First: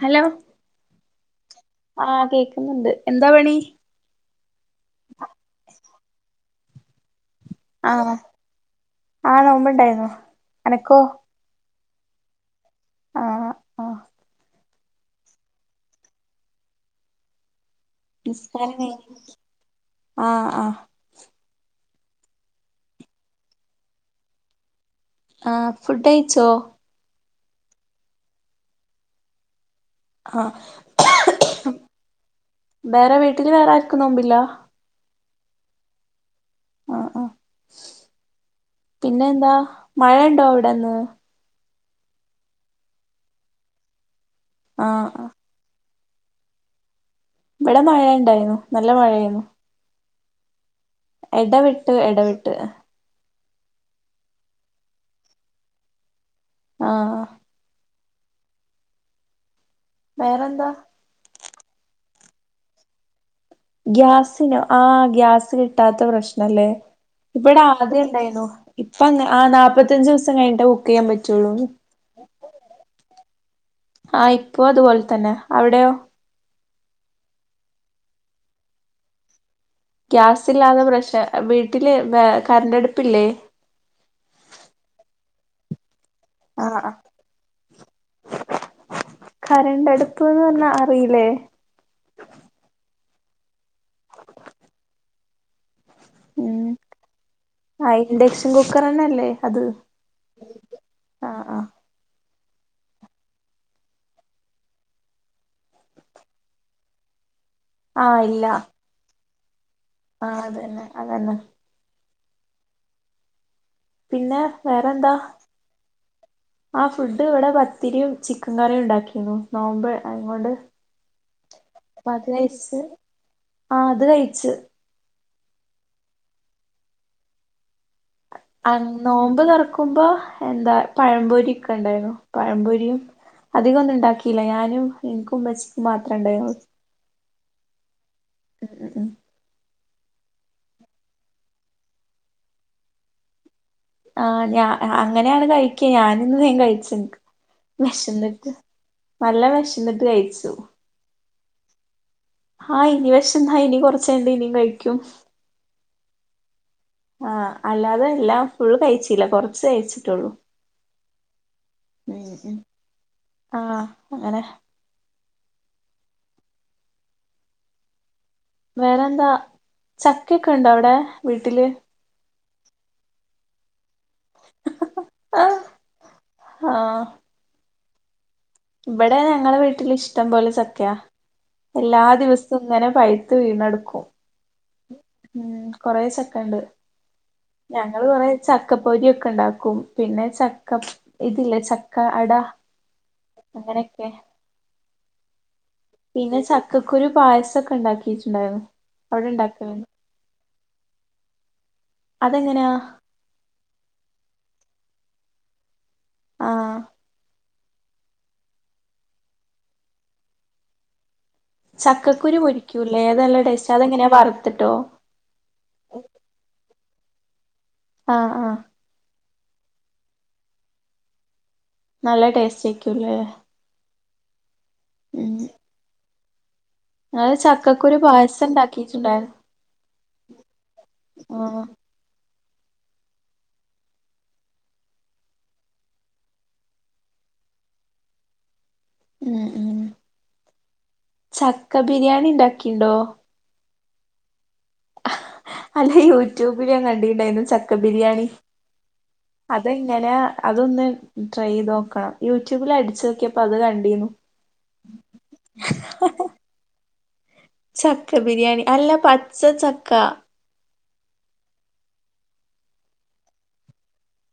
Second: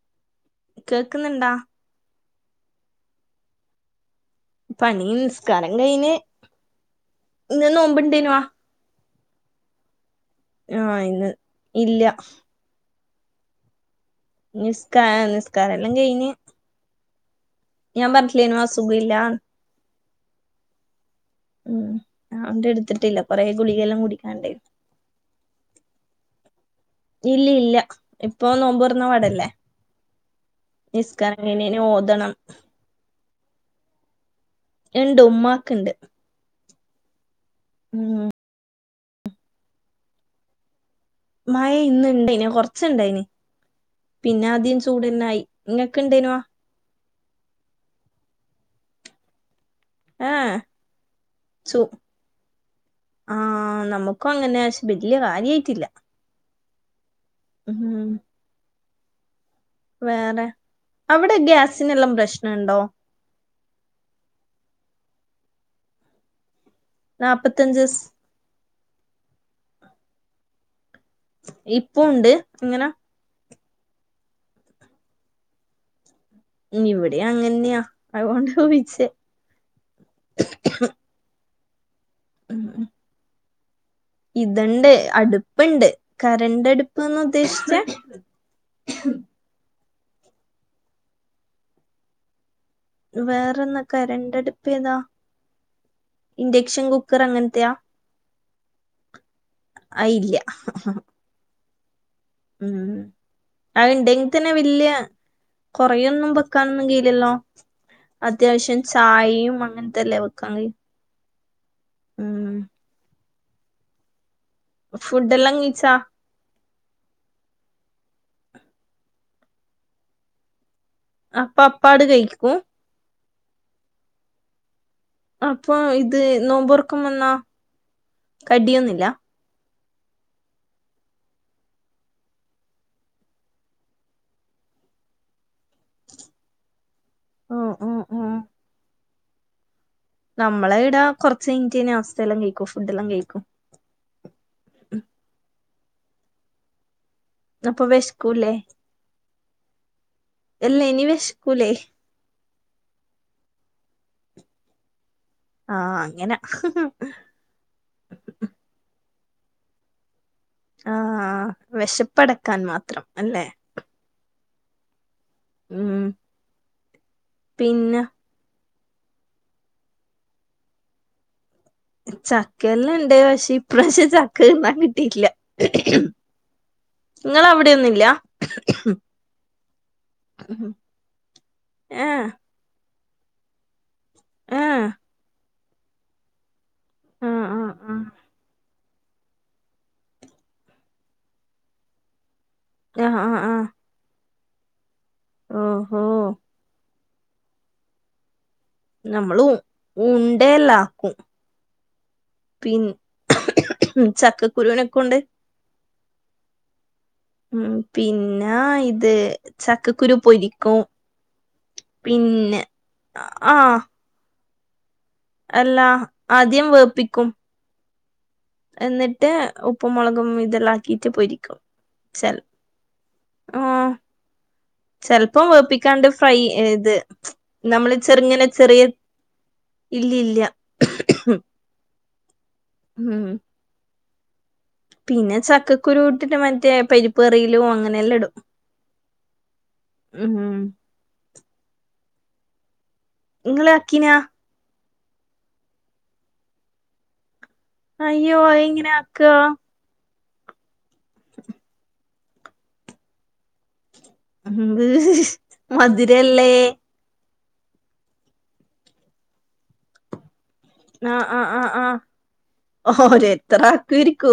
Hello കേൾക്കുന്നുണ്ടോ ആ കേക്കുന്നുണ്ട് എന്താ പണി പണീ നിസ്കാരം കഴിഞ്ഞ് ഇന്ന് നോമ്പിണ്ടേനുവാ ആ നോമ്പ്ട്ടായിരുന്നു ആഹ ഇന്ന് ഇല്ല ആഹ ആഹ നിസ്കാ നിസ്കാര എല്ലാം കഴഞ്ഞ് ഞാൻ പറഞ്ഞട്ടില്ലേന അ സുഖില്ല ആഹ ആഹ [unintelligible] എടുത്തിട്ടില്ല കൊറെേ ഗുളികെല്ലാം കുടിക്കുന്നുണ്ട് ആഹ ഫുഡ് അയച്ചോ ഇല്ല ഇല്ല ഇപ്പൊ നോമ്പ്ർന്ന പടല്ലേ ആഹ് നിസ്കാരംകഴിഞ് ഓതണം. വേറെ വീട്ടില് വേറെ ആർക്കും നോമ്പില്ല എന്റെ ഉമ്മാക്ക് ഇണ്ട് ആ ആ ഉം പിന്നെ എന്താ മഴ ഉണ്ടോ അവിടെന്ന് മായ ഇന്ന് ഇണ്ടായിന് കൊറച്ചുണ്ടായിന് പിന്നെ ആദ്യം ആഹ് ആഹ് ചൂട്ന്നായി ഇങ്ങക്ക ഇണ്ടേയിണേ ഇവിടെ മഴ ഉണ്ടായിരുന്നു നല്ല മഴ ആായിരുന്നു ആഹ ഇടവിട്ട് ഇടവിട്ട് ആഹ നമ്മുക്കും അങ്ങനെക്ഷെ വല്യ കാര്യയിട്ടില്ല ആഹ ഉം വേറെ വേറെന്താ അവിടെ ഗ്യാസി നുള്ള പ്രശ്നുണ്ടോ ഗ്യാസിനോ ആഹ് ഗ്യാസ് കിട്ടാത്ത പ്രശ്നല്ലേ ഇപ്പവിടെ നാപ്പത്തഞ്ച് സ് ആദ്യംഇണ്ടായിരുന്നു ഇപ്പ അങ്ങ് ആഹ് നാപ്പത്തഞ്ച് ദിവസം കഴിഞ്ഞിട്ട് ബു ഇപ്പൊ ഉണ്ട് ഇങ്ങന ആഹ് ഇപ്പൊ അതുപോലെ തന്നെ അവിടെയോ ഇവിടെ അങ്ങന്യാ അതുകൊണ്ടാ ചോയ്ച്ചേ ഗ്യാസ് ഇല്ലാതെ പ്രശ വീട്ടില് വേ കരണ്ടടുപ്പില്ലേ ഇതണ്ട് അടുപ്പ്ണ്ട് ആഹ് ആഹ് കരണ്ടടുപ്പ്ന്ന് ഉദ്ദേശിച്ചേ പ്പൊ പറ്ഞ്ഞാ അറിയില്ലേ വേറെന്നാ കരണ്ടടുപ്പേതാ ഇൻഡക്ഷൻ കുക്കറ് അങ്ങനത്തെയാ ആ ഇൻഡക്ഷൻ കുക്കറന്നല്ലേ അത് ആഹ് ആഹ് ഉം അത്ണ്ട്ങ്കി തന്നെ വല്ല്യാ കൊറേയൊന്നും വെക്കാനൊന്നും കയില്ലല്ലോ ആഹ് ഇല്ല അത്യാവശ്യം ചാഴയും ആഹ് അതന്നെ അതന്നെ ഉം പിന്നെ ഫുഡ് എല്ലാം കഴിച്ചോ ആ ഫുഡ് ഇവിടെ പത്തിരിയും ചിക്കൻ കറിയും ഉണ്ടാക്കിനു നോമ്പ് ആയങ്കോണ്ട് അപ്പ അപ്പാട് കഴിക്കും ആഹ് അത് കഴിച്ച് അപ്പൊ ഇത് നോമ്പൊറക്കുമ്പേന്നാ ആ നോമ്പ് തൊറ ക്കുമ്പോ എന്താ പഴംപൊരി ഒക്കെ ഉണ്ടായിരുന്നു പഴംപൊരിയും അധികം ഒന്നും ഉണ്ടാക്കിയില്ല ഞാനും എനിക്കും ഉമ്മച്ചിക്കും മാത്രം ഇണ്ടായൊ ഓഹ് ഉം ഉം ഉം നമ്മളെവിടെ കൊറച്ചയിഞ്ഞ്ട്ടെ നാസ്തെല്ലാം കഴിക്കു ഫുഡെല്ലാം കഴിക്കൂ ആഹ് ഞ അങ്ങനെയാണ് കഴിക്ക ഞാനിന്ന് വേം കഴിച്ച്ന്ന്ക്ക് അപ്പൊ വെശക്കൂല്ലേ വെശന്നിട്ട് നല്ല വെശന്നിട്ട് കഴിച്ചു ക്കുലേ ആഹ് ഇനി വെശന്നാ ഇനി കൊറച്ചഴിഞ്ഞിട്ട് ഇനിം കഴിക്കും ആഹ് അങ്ങനെ ആഹ് അല്ലാതെ അല്ല ഫുള് കഴിച്ച് ല്ല കൊറച്ച് കഴ്ച്ചിട്ടുള്ളൂ ആഹ് ഉം വെശപ്പടക്കാൻ മാത്രം അല്ലെ ആഹ് അങ്ങനെ ഉം പിന്നെ വേറെന്താ ചക്കയൊക്കണ്ടോ അവിടെ വീട്ടില് ചക്കെല്ലാണ്ട് പക്ഷേ ഇപ്രാവശ്യം ചക്ക തിന്നാൻ കിട്ടിട്ടില്ല ആഹ് നിങ്ങള അവിടെന്നുല്ല ഇവിടെ ഞങ്ങളെ വീട്ടിൽ ഇഷ്ടം പോലെ ഏഹ് ചക്കയാ എല്ലാ ഏഹ് ദിവസെങ്ങനെ പൈത്ത് വീണടുക്കും ആഹ് ഉം കൊറെ ചക്കെണ്ട് ആഹ് ആഹ് ഞങ്ങള് കുറെ ചക്കപ്പൊരിയൊക്കെണ്ടാക്കും പിന്നെ ചക്ക ഇതില്ലേ ചക്ക അട ആഹ് ആഹ് ആഹ് അങ്ങനെയൊക്കെ ഓഹോ പിന്നെ ചക്കക്കുരു പായസൊക്കെ ഉണ്ടാക്കിട്ടുണ്ടായിരുന്നു നമ്മള് ഉണ്ടല്ലാക്കും അതെങ്ങനെയാ പിന് ചക്കക്കുരുവിനെകൊണ്ട് ആഹ് ഉം പിന്നാ ഇത് ചക്കക്കുരു പൊരിക്കും ചക്കക്കുരു പിന്നെ പൊരിക്കൂലേ അത് നല്ല ടേസ്റ്റ് അതെങ്ങനെയാ വറുത്തിട്ടോ? അല്ലാ ആദ്യം വേപ്പിക്കും ആഹ് ആഹ് ട്ട് ഉപ്പും മുളകും ഇതെല്ലാം ആക്കിയിട്ട് പൊരി ക്കും നല്ല ചെല് ടേസ്റ്റ് ആയിരിക്കുംല്ലേ ആഹ് ഉം ചെല്പ്പം വേപ്പിക്കാണ്ട് ഫ്രൈ ഇത് ഞങ്ങള് ചക്കക്കുരു നമ്മള് പായസം ചെറിങ്ങനെ ചെറിയ ഉണ്ടാക്കിട്ടുണ്ടായിരുന്നു ഇല്ലയില്ല ആഹ് ഉം പിന്നെ ചക്കക്കുരു ഇട്ടിട്ട് മറ്റേ പരിപ്പേറിയിലും അങ്ങനെ എല്ലാം ഇടും ഉം ഉം ഉ ഉ ചക്ക ബിരിയാണി ഉണ്ടാക്കിണ്ടോ? നിങ്ങള് ആക്കീനാ? അല്ല യൂട്യൂബിൽ ഞാൻ കണ്ടിട്ടുണ്ടായിരുന്നു ചക്ക ബിരിയാണി അയ്യോ അതെങ്ങനെ ആക്കാ അതെങ്ങനെ? അതൊന്ന് ട്രൈ ചെയ്ത് നോക്കണം യൂട്യൂബിൽ അടിച്ചു നോക്കിയപ്പോ അത് കണ്ടിനു ഉം മധുരല്ലേ ചക്ക ബിരിയാണി അല്ല പച്ച ചക്ക ആ ആ ആ ആ ഓര് എത്ര ആക്കി ഇരിക്കൂ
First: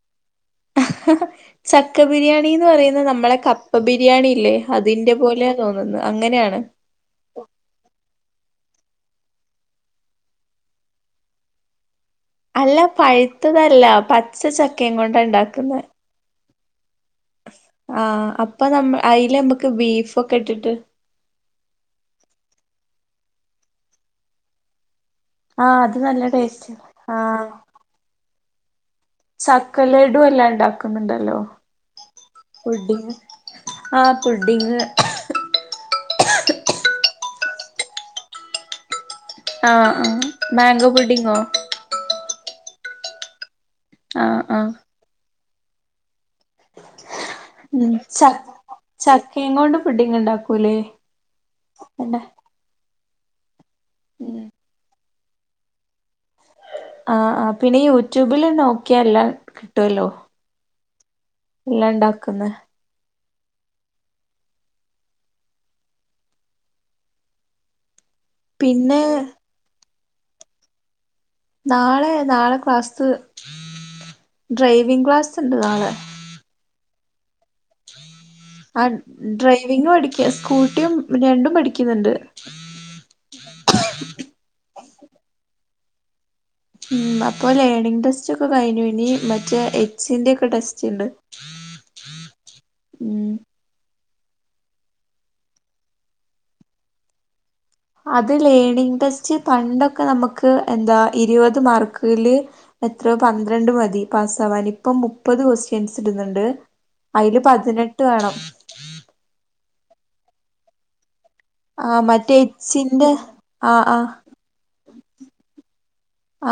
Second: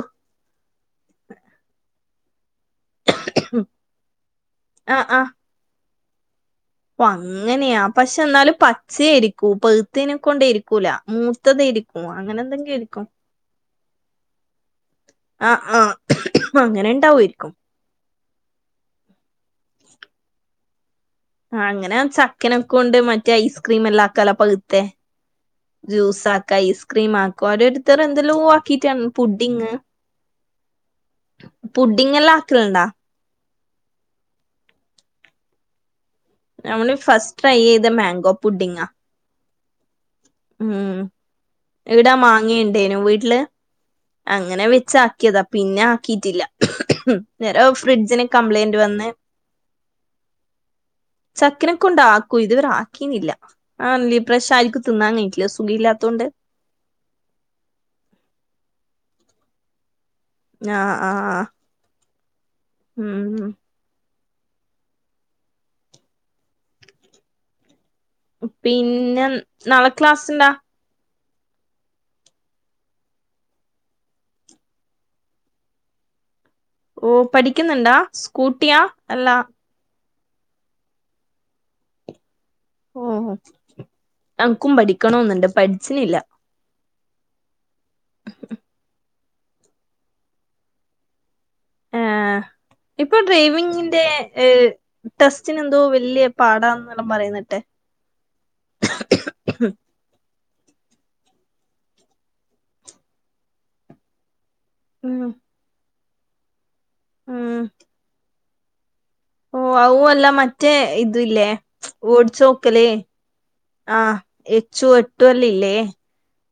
ചക്ക ബിരിയാണി ണിന്ന് പറയുന്നത് നമ്മളെ കപ്പ ബിരിയാണിന്ന് ആഹ് അതിൻന്റെ ആഹ് പോലെയ തോന്നുന്നത് അങ്ങനെയാണ് അങ്ങനെയാ പക്ഷെ എന്നാലും പച്ചരിക്കൂ പഴുത്തിനെ കൊണ്ട ഇരിക്കൂല മൂത്തതരിക്ക ഓ അങ്ങനെ എന്തെങ്കെയ അല്ല ആരിക്കും പഴുത്തതല്ല പച്ച ചക്കയും കൊണ്ടാ ആ ആ ഉണ്ടാക്കുന്നെ ആ അപ്പ നമ്മ അതില് നമ്മുക്ക് ബീഫൊക്കെ ഇട്ടിട്ട് ആ അങ്ങനെ ചക്കനൊക്കെ കൊണ്ട് മറ്റേ ഐസ്ക്രീം എല്ലാക്കല്ല പഴുത്തെ ആ അത് നല്ല ജ്യൂസ് ആക്ക ടേസ്റ്റ് ഐസ്ക്രീം ആക്കോ ഓരോരുത്തരു എന്തെലും ചക്കലടു എല്ലാം ഉണ്ടാക്കുന്നുണ്ടല്ലോ പുഡിങ് എല്ലാം ആക്കലുണ്ടാ പഡും ആ പുഡിങ് നമ്മള് ഫസ് ട്രൈയ്യേയുത മാങ്കോ പുട്ടിങ്ങ് ആ ആ മാങ്കോ ബുഡിങ്ങോ? എവിടാ മാങ്ങിയുണ്ടേനു വീട്ടില് ആഹ് അങ്ങനെ ആഹ് വെച്ചാക്കിയത്പ്പ പിന്നെ ആക്കിട്ടില്ല നേരെ ഉ ച ഫ്രിഡ്ജിന് കംപ്ലൈന്റ് വന്ന് ചക്കയുംയും കൊണ്ട് പുഡിങ് ഉണ്ടാക്കൂലേ? ചക്കനൊക്കെ ഉണ്ട അല്ല ആക്കൂ ഇത് വരെ - ക്കില്ല ആ ഇപ്രാവശ്യം ആരിക്കും തിന്നാൻ കഴിട്ടില്ല സുഖം ഇല്ലാത്തൊണ്ട് ആ ആ പിന്നെ യൂട്യൂബില് നോക്കിയാ എല്ലാം കിട്ടുവല്ലോ ആഹ് ആഹ് ഇല്ല ഇണ്ടാക്കുന്ന ഉം പിന്നെ നാളെ ക്ലാസ്സ്ട്ടാ നാളെ നാളെ ക്ലാസ്സ്ത്ത് ഡ്രൈവിംഗ ക്ലാസ്സ് ഉണ്ട് നാളെ ഓ പഠിക്കുന്നുണ്ടാ സ്കൂട്ടിയാ ആഹ് അല്ലാ ഡ്രൈവിംഗ് പഠിക്ക സ്കൂട്ടിയും രണ്ടും പഠിക്കുന്നുണ്ട് ഓ എനക്കും പഠിക്കണ ഒന്നുണ്ട് പഠിച്ചിനില്ല ഉ അപ്പൊ ലേണിംഗ ടെസ്റ്റ് ഒക്കെ കഴിഞ്ഞു ഇനി മറ്റേ എക്സിന്റെ ഒക്കെ ടെസ്റ്റ് ഉണ്ട് ആ ഇപ്പൊ ഉം ഡ്രൈവിങ്ങിന്റെ ഏ ടെസ്റ്റന് എന്തോ വലിയ പാടാന്ന്ല്ലാം പറയുന്നട്ടെ അത് ലേണിങ്ങ് ടെസ്റ്റ് പണ്ടൊക്കെ നമുക്ക് എന്താ ഇരുപത് മാർക്കില് എത്ര പന്ത്രണ്ട് മതി പാസ് സവാൻ ഇപ്പം ഉം മുപ്പത് കൊസ്റ്റ്യൻസ് ഇട്ന്ന്ണ്ട് അയ്ല് ഉം പതിനെട്ട് വേണം ഓ അ അല്ല മറ്റേ ഇത് ഇല്ലേ ആ മറ്റേ ഓടച്ച് നോക്കലേ എച്ചിന്റെ ആ എച്ചു എട്ടും എല്ലു ഇല്ലേ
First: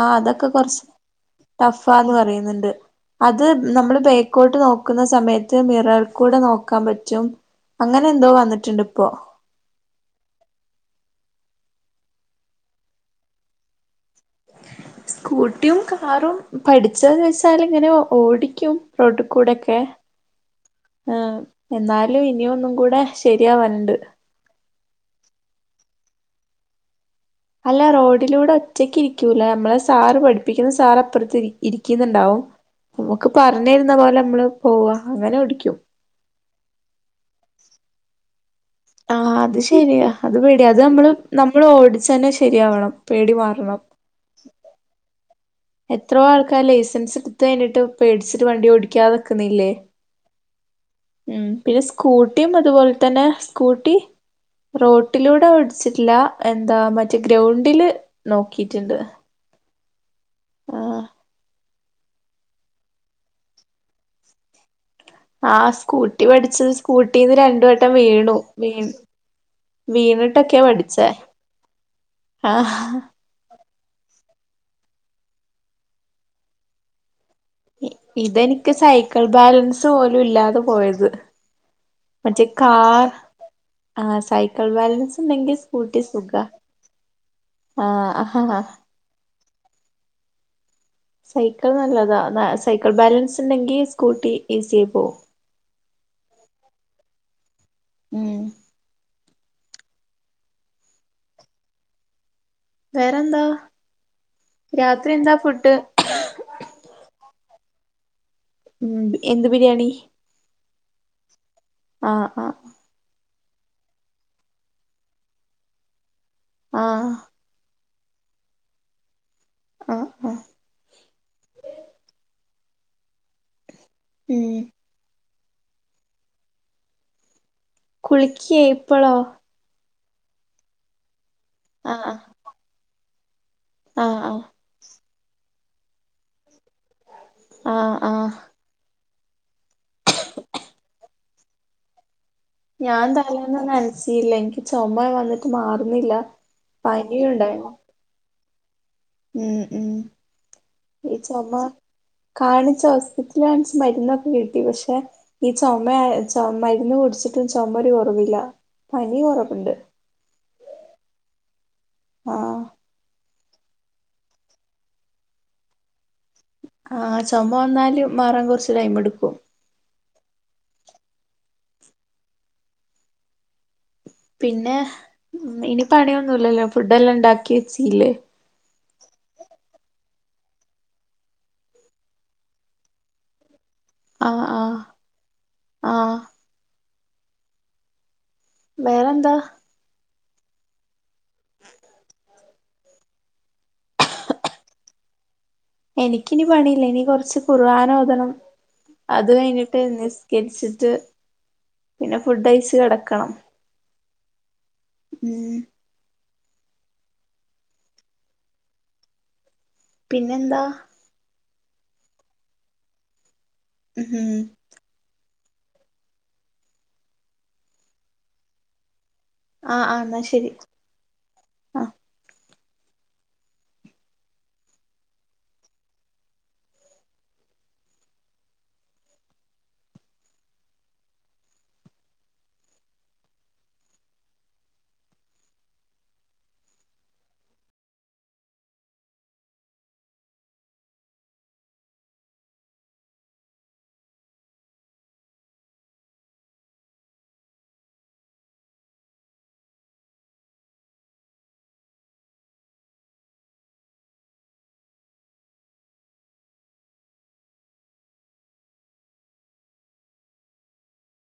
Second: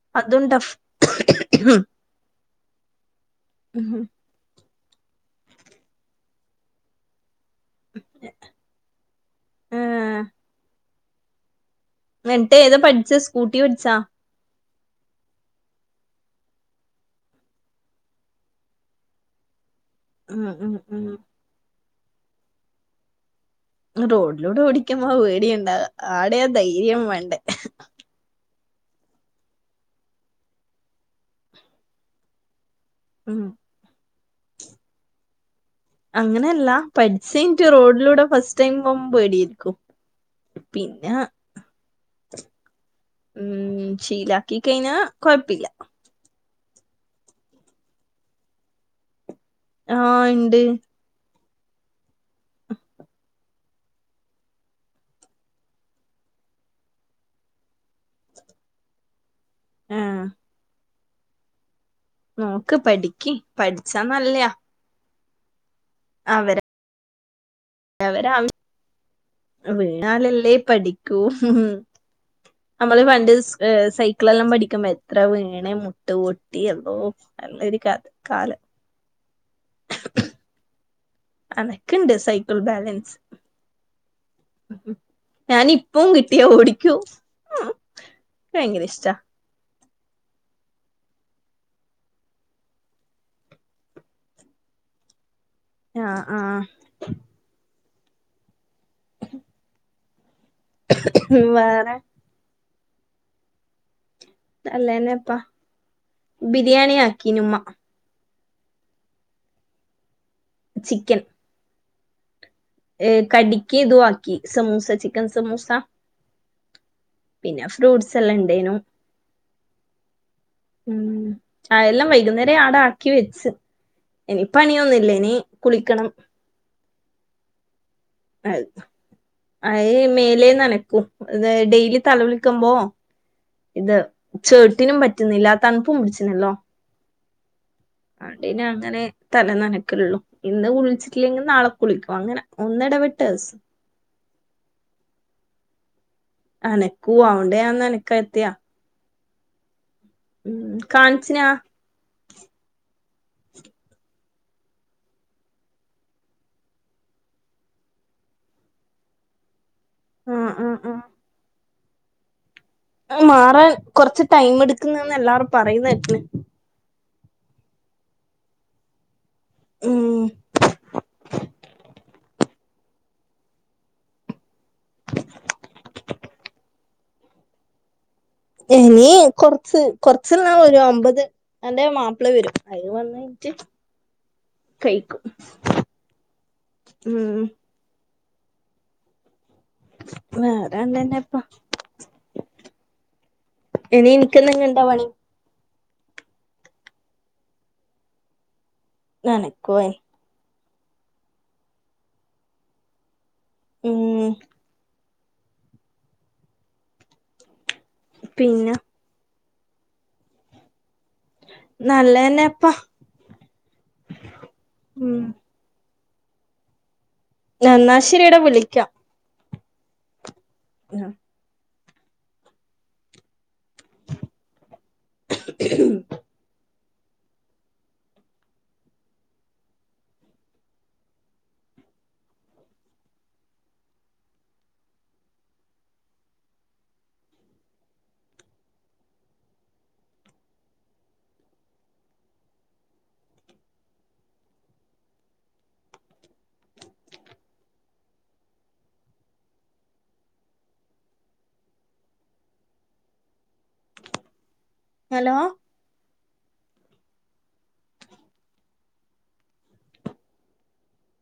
ആ അതും അതൊക്കെ കൊറച്ച് ടഫ് ടഫാന്ന് പറയുന്നുണ്ട് അത് നമ്മള് ബേക്കോട്ട് നോക്കുന്ന സമയത്ത് മിറൽ കൂടെ നോക്കാൻ പറ്റും അങ്ങനെ എന്തോ വന്നിട്ടുണ്ട് ഇപ്പോ ആഹ് വിട്ട ഏതാ പഠിച്ച സ്കൂട്ടി പഠിച്ചാ ഉ സ്കൂട്ടിയും കാറും പഠിച്ചന്ന് ചച്ചാൽ ഇങ്ങനെ ഓടിക്കും റോഡിൽ കൂടെൊക്കെ ഉം ഉം ഉം എന്നാലും ഇനിയ ഒന്നും കൂടെ ശരിയാവാനണ്ട് ആ വേടിയുണ്ടാവ ആടെ ആ ധൈര്യം വണ്ട ഉച്ചക്ക് ഇരിക്കൂല നമ്മളെ സാറ് പഠിപ്പിക്കുന്ന സാർ അപ്പുറത്ത് ഇരിക്കുന്നുണ്ടാവും നമ്മുക്ക് ഉം പറഞ്ഞിരുന്ന പോലെ നമ്മള് പോവാ അങ്ങനെ കുടിക്കും അങ്ങനെയല്ല പഠിച്ച റോഡിലൂടെ ഫസ്റ്റ് ടൈം ആ പോകുമ്പോ അത് പേടിയായിരിക്കും ശരിയാ അത് പേടിയ അത് നമ്മള് പിന്നെ നമ്മൾ ഓടച്ചു തന്നെ ശരിയാവണം പേടി ഉം മാറണം ശീലാക്കി കഴിഞ്ഞ കൊഴപ്പില്ല ക്ക ആ ലൈസൻസ് എടു കഴിഞ്ഞ്ട്ട് വണ്ടി ഓടിക്കാതെ നിക്കുന്നില്ലേ ആഹ ഉണ്ട് ഉം പിന്നെ സ്കൂട്ടിയും അതുപോലെ തന്നെ സ്കൂട്ടി റോട്ടിലൂടെ പഠിച്ചിട്ടില്ല എന്താ മറ്റേ ഗ്രൗണ്ടില് നോക്കിട്ടുണ്ട് ആഹ് നോക്ക് പഠിക്കി പഠിച്ചാ നല്ലയാ ആഹ സ്കൂട്ടി പഠിച്ചത് സ്കൂട്ടിന്ന് രണ്ടു വട്ടം അവരവരെ വീണു ആവശ്യ വീണു വീണാലല്ലേ പഠിക്കൂ ആഹ് നമ്മള് പണ്ട് സൈ സൈകിളെല്ലാം പഠിക്കുമ്പോ എത്ര വീണേ മുട്ട് പൊട്ടി എല്ലോ നല്ലൊരു കാല് ഇതെനിക്ക് സൈക്കിൾ ൾ ബാലൻസ് പോലും ഇല്ലാതെ പോയത് അനക്ക്ണ്ട് മറ്റേ സൈക്കിൾ കാർ ബാലൻസ് ആഹ സൈക്കിൾ ബാലൻസ് ഉണ്ടെങ്കിൽ സ്കൂട്ടി ഞാനിപ്പം സുഖാ കിട്ടിയാ ഓടിക്കും ആഹ് ആഹാ ആ ഭയങ്കര ഇഷ്ടാ സൈക്കിൾ നല്ലതാ സൈക്കിൾ ബാലൻസ് ഉണ്ടെങ്കി സ്കൂട്ടി ഈസി ആയി പോവും ആഹ ആഹ് ഉം വേറെ വേറെന്താ രാത്രി എന്താ നല്ലന്നെപ്പാ ഫുഡ് ബിരിയാണി ആക്കി ഉമ്മ ഉം എന്ത് ബിരിയാണി ചിക്കൻ ആഹ് ആഹ് ഏ കടക്കി ഇതു ആക്കി സമൂസ ചിക്കൻ സമൂസ ആഹ് പിന്നെ ഫ്രൂട്ട്സ് എല്ലാം ഉണ്ടായിരുന്നു ആഹ് ആഹ് അത് എല്ലാം വൈകുന്നേരം ആട ആക്കി വെച്ച് ഇനി ഉം പണിയൊന്നില്ല ഇനി കുളിക്കണം കുളിക്കിയേ ഇപ്പോളോ മേലെ നനക്കും ഡെയിലി ആഹ് തല വിളിക്കുമ്പോ ഇത് ആഹ് ആഹ് ചേട്ടിനും പറ്റുന്നില്ല തണുപ്പും പിടിച്ചുന്നല്ലോ ആഹ് ആഹ് ആണ്ടന്നെ അങ്ങനെ തല നനക്കള്ളു ഇന്ന് കുളിച്ചിട്ടില്ലെങ്കിൽ നാളെ കുളിക്കും അങ്ങനെ ഞാൻ ഒന്നിടവിട്ട് ദിവസം തലേന്നൊന്ന ന്നനചില്ല എനിക്ക് ചുമ വന്നിട്ട് മാറുന്നില്ല അനക്കൂ പനിയുണ്ടായിരുന്നു അവണ്ടയാന്ന് എനിക്ക് എത്തിയാ ഉം ഉ കാണിച്ചിനാ ചുമ കാണിച്ചോ ഹോസ്പി ത്തി മരുന്നൊക്കെ കിട്ടി പക്ഷെ ഈ ചുമ മരുന്ന് കുടിച്ചിട്ടും ചുമ ഒരു കുറവും പനി കൊറവുണ്ട് ആഹ് ആഹ് ആഹ് ആഹ് മാറാൻ കൊറച്ച് ടൈം എടുക്കുന്നന്ന് എല്ലരും പറയുന്നട്ടെ ആ ചുമ വന്നല് മാറാൻ കുറച്ച് ടൈമ് എടുക്കും ഉം പിന്നെ ഇനി പണിയൊന്നുമല്ലല്ലോ ഫുഡ് എല്ലാം ഉണ്ടാക്കി വെച്ചീല്ലേ ഇനി കൊറച്ച് കൊറച്ച് ഒരു അമ്പത് എന്റെ മാപ്പിള വരും അ വന്നിട്ട് ആഹ് ആഹ് കൈക്കും ആഹ് ഉം വേറന്താ വേറെണ്ടന്നെ ഇപ്പൊ ഇനി ഇനിക്കന്ത എങ്ങ ഇണ്ടാവാണേ എനിക്കിനനി പണിയില്ല ഇനി കൊറച്ച് കുറുവാനോതണം അത് കഴിഞ്ഞിട്ട് നനക്കുവേ നിസ്കരിച്ചിട്ട് പിന്നെ ഫുഡ് ഐസ് കിടക്കണം ഉം മ പിന്നെ പിന്നെ എന്താ നല്ലന്നെപ്പാ ഹം നന്നാശരിട വിളിക്കാം ആഹ് ആ എന്നാ ശരി ആ ആഹ് [unintelligible] ഹലോ